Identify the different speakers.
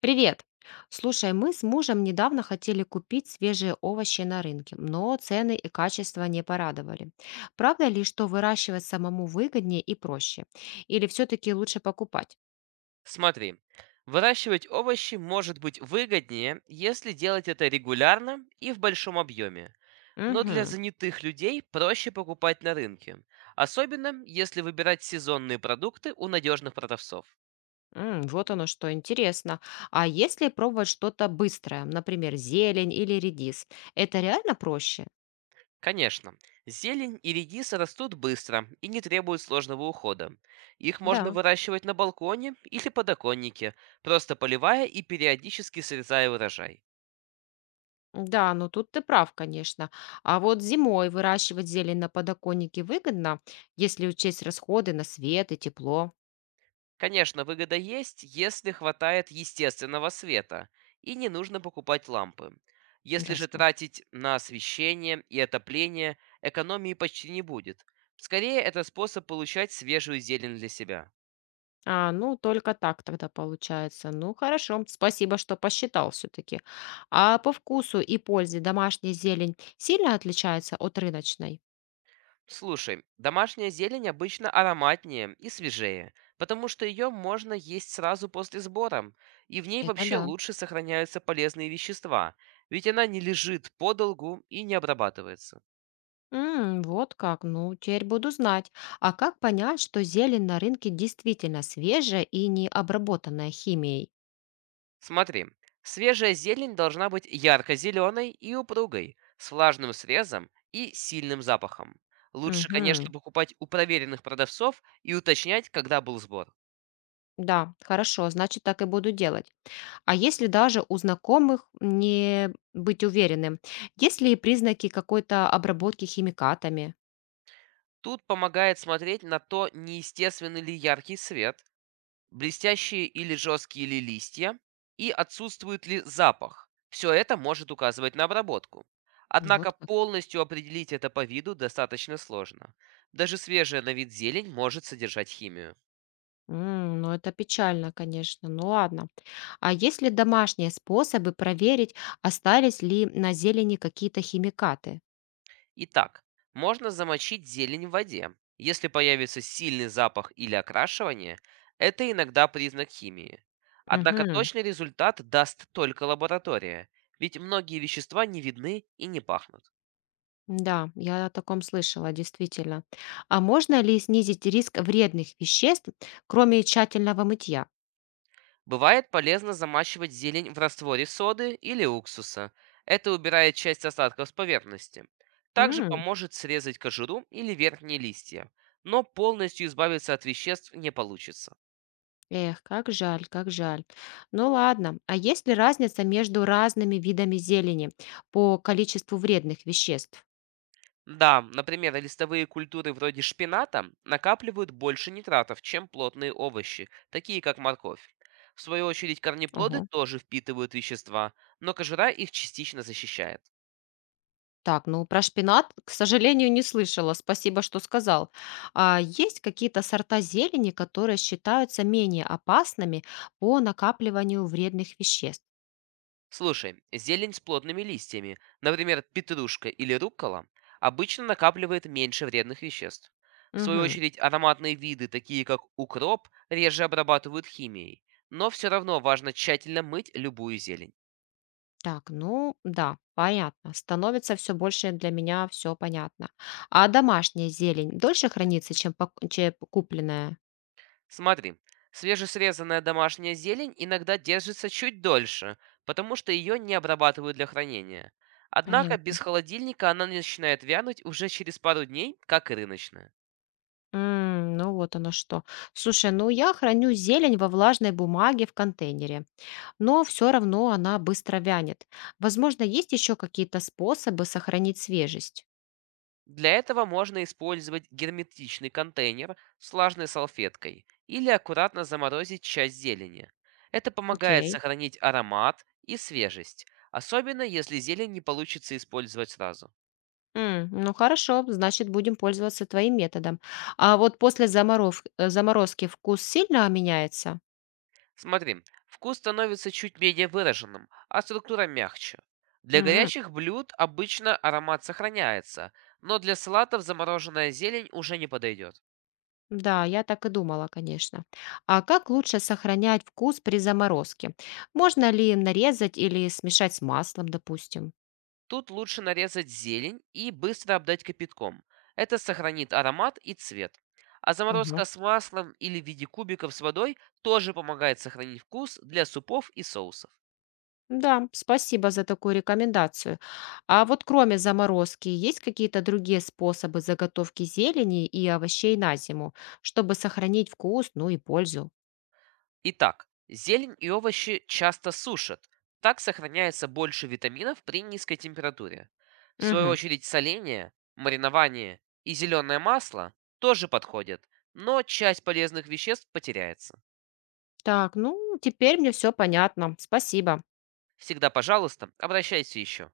Speaker 1: Привет! Слушай, мы с мужем недавно хотели купить свежие овощи на рынке, но цены и качество не порадовали. Правда ли, что выращивать самому выгоднее и проще? Или все-таки лучше покупать?
Speaker 2: Смотри, выращивать овощи может быть выгоднее, если делать это регулярно и в большом объеме. Но для
Speaker 1: Угу.
Speaker 2: занятых людей проще покупать на рынке, особенно если выбирать сезонные продукты у надежных продавцов.
Speaker 1: Вот оно что, интересно. А если пробовать что-то быстрое, например, зелень или редис, это реально проще?
Speaker 2: Конечно, зелень и редис растут быстро и не требуют сложного ухода. Их можно
Speaker 1: Да.
Speaker 2: выращивать на балконе или подоконнике, просто поливая и периодически срезая урожай.
Speaker 1: Да, ну тут ты прав, конечно. А вот зимой выращивать зелень на подоконнике выгодно, если учесть расходы на свет и тепло.
Speaker 2: Конечно, выгода есть, если хватает естественного света, и не нужно покупать лампы. Если же
Speaker 1: Ясно.
Speaker 2: тратить на освещение и отопление, экономии почти не будет. Скорее, это способ получать свежую зелень для себя.
Speaker 1: А, ну, только так тогда получается. Ну, хорошо. Спасибо, что посчитал все-таки. А по вкусу и пользе домашняя зелень сильно отличается от рыночной?
Speaker 2: Слушай, домашняя зелень обычно ароматнее и свежее, потому что ее можно есть сразу после сбора, и в ней
Speaker 1: Это
Speaker 2: вообще
Speaker 1: да.
Speaker 2: лучше сохраняются полезные вещества, ведь она не лежит подолгу и не обрабатывается.
Speaker 1: М, вот как. Ну, теперь буду знать. А как понять, что зелень на рынке действительно свежая и не обработанная химией?
Speaker 2: Смотри, свежая зелень должна быть ярко-зеленой и упругой, с влажным срезом и сильным запахом. Лучше, конечно,
Speaker 1: Угу.
Speaker 2: покупать у проверенных продавцов и уточнять, когда был сбор.
Speaker 1: Да, хорошо, значит, так и буду делать. А если даже у знакомых не быть уверенным, есть ли признаки какой-то обработки химикатами?
Speaker 2: Тут помогает смотреть на то, неестественный ли яркий свет, блестящие или жесткие ли листья и отсутствует ли запах. Все это может указывать на обработку.
Speaker 1: Ну,
Speaker 2: Однако
Speaker 1: вот как.
Speaker 2: полностью определить это по виду достаточно сложно. Даже свежая на вид зелень может содержать химию.
Speaker 1: М, ну, это печально, конечно. Ну, ладно. А есть ли домашние способы проверить, остались ли на зелени какие-то химикаты?
Speaker 2: Итак, можно замочить зелень в воде. Если появится сильный запах или окрашивание, это иногда признак химии. Однако
Speaker 1: Мгм.
Speaker 2: точный результат даст только лаборатория, ведь многие вещества не видны и не пахнут.
Speaker 1: Да, я о таком слышала, действительно. А можно ли снизить риск вредных веществ, кроме тщательного мытья?
Speaker 2: Бывает полезно замачивать зелень в растворе соды или уксуса. Это убирает часть остатков с поверхности. Также
Speaker 1: М,
Speaker 2: поможет срезать кожуру или верхние листья, но полностью избавиться от веществ не получится.
Speaker 1: эх, как жаль, как жаль. Ну ладно, а есть ли разница между разными видами зелени по количеству вредных веществ?
Speaker 2: Да, например, листовые культуры вроде шпината накапливают больше нитратов, чем плотные овощи, такие как морковь. В свою очередь, корнеплоды тоже впитывают вещества, но кожура их частично защищает.
Speaker 1: Так, ну про шпинат, к сожалению, не слышала. Спасибо, что сказал. А есть какие-то сорта зелени, которые считаются менее опасными по накапливанию вредных веществ?
Speaker 2: Слушай, зелень с плотными листьями, например, петрушка или руккола, обычно накапливает меньше вредных веществ. В свою
Speaker 1: Мгм.
Speaker 2: очередь, ароматные виды, такие как укроп, реже обрабатывают химией, но все равно важно тщательно мыть любую зелень.
Speaker 1: Так, ну да, понятно. Становится все больше для меня все понятно. А домашняя зелень дольше хранится, чем купленная?
Speaker 2: Смотри, свежесрезанная домашняя зелень иногда держится чуть дольше, потому что ее не обрабатывают для хранения. Однако без
Speaker 1: Понятно.
Speaker 2: холодильника она начинает вянуть уже через пару дней, как и рыночная.
Speaker 1: М, ну вот оно что. Слушай, ну я храню зелень во влажной бумаге в контейнере, но все равно она быстро вянет. Возможно, есть еще какие-то способы сохранить свежесть?
Speaker 2: Для этого можно использовать герметичный контейнер с влажной салфеткой или аккуратно заморозить часть зелени. Это помогает
Speaker 1: Окей.
Speaker 2: сохранить аромат и свежесть, особенно если зелень не получится использовать сразу.
Speaker 1: М, ну хорошо, значит, будем пользоваться твоим методом. А вот после заморозки вкус сильно меняется?
Speaker 2: Смотри, вкус становится чуть менее выраженным, а структура мягче. Для
Speaker 1: М,
Speaker 2: горячих блюд обычно аромат сохраняется, но для салатов замороженная зелень уже не подойдет.
Speaker 1: да, я так и думала, конечно. А как лучше сохранять вкус при заморозке? Можно ли нарезать или смешать с маслом, допустим?
Speaker 2: Тут лучше нарезать зелень и быстро обдать кипятком. Это сохранит аромат и цвет. А заморозка с маслом или в виде кубиков с водой тоже помогает сохранить вкус для супов и соусов.
Speaker 1: Да, спасибо за такую рекомендацию. А вот кроме заморозки, есть какие-то другие способы заготовки зелени и овощей на зиму, чтобы сохранить вкус, ну и пользу?
Speaker 2: Итак, зелень и овощи часто сушат. Так сохраняется больше витаминов при низкой температуре. В свою
Speaker 1: Мгм.
Speaker 2: очередь соление, маринование и зеленое масло тоже подходят, но часть полезных веществ потеряется.
Speaker 1: Так, ну, теперь мне все понятно. Спасибо.
Speaker 2: Всегда, пожалуйста, обращайся еще.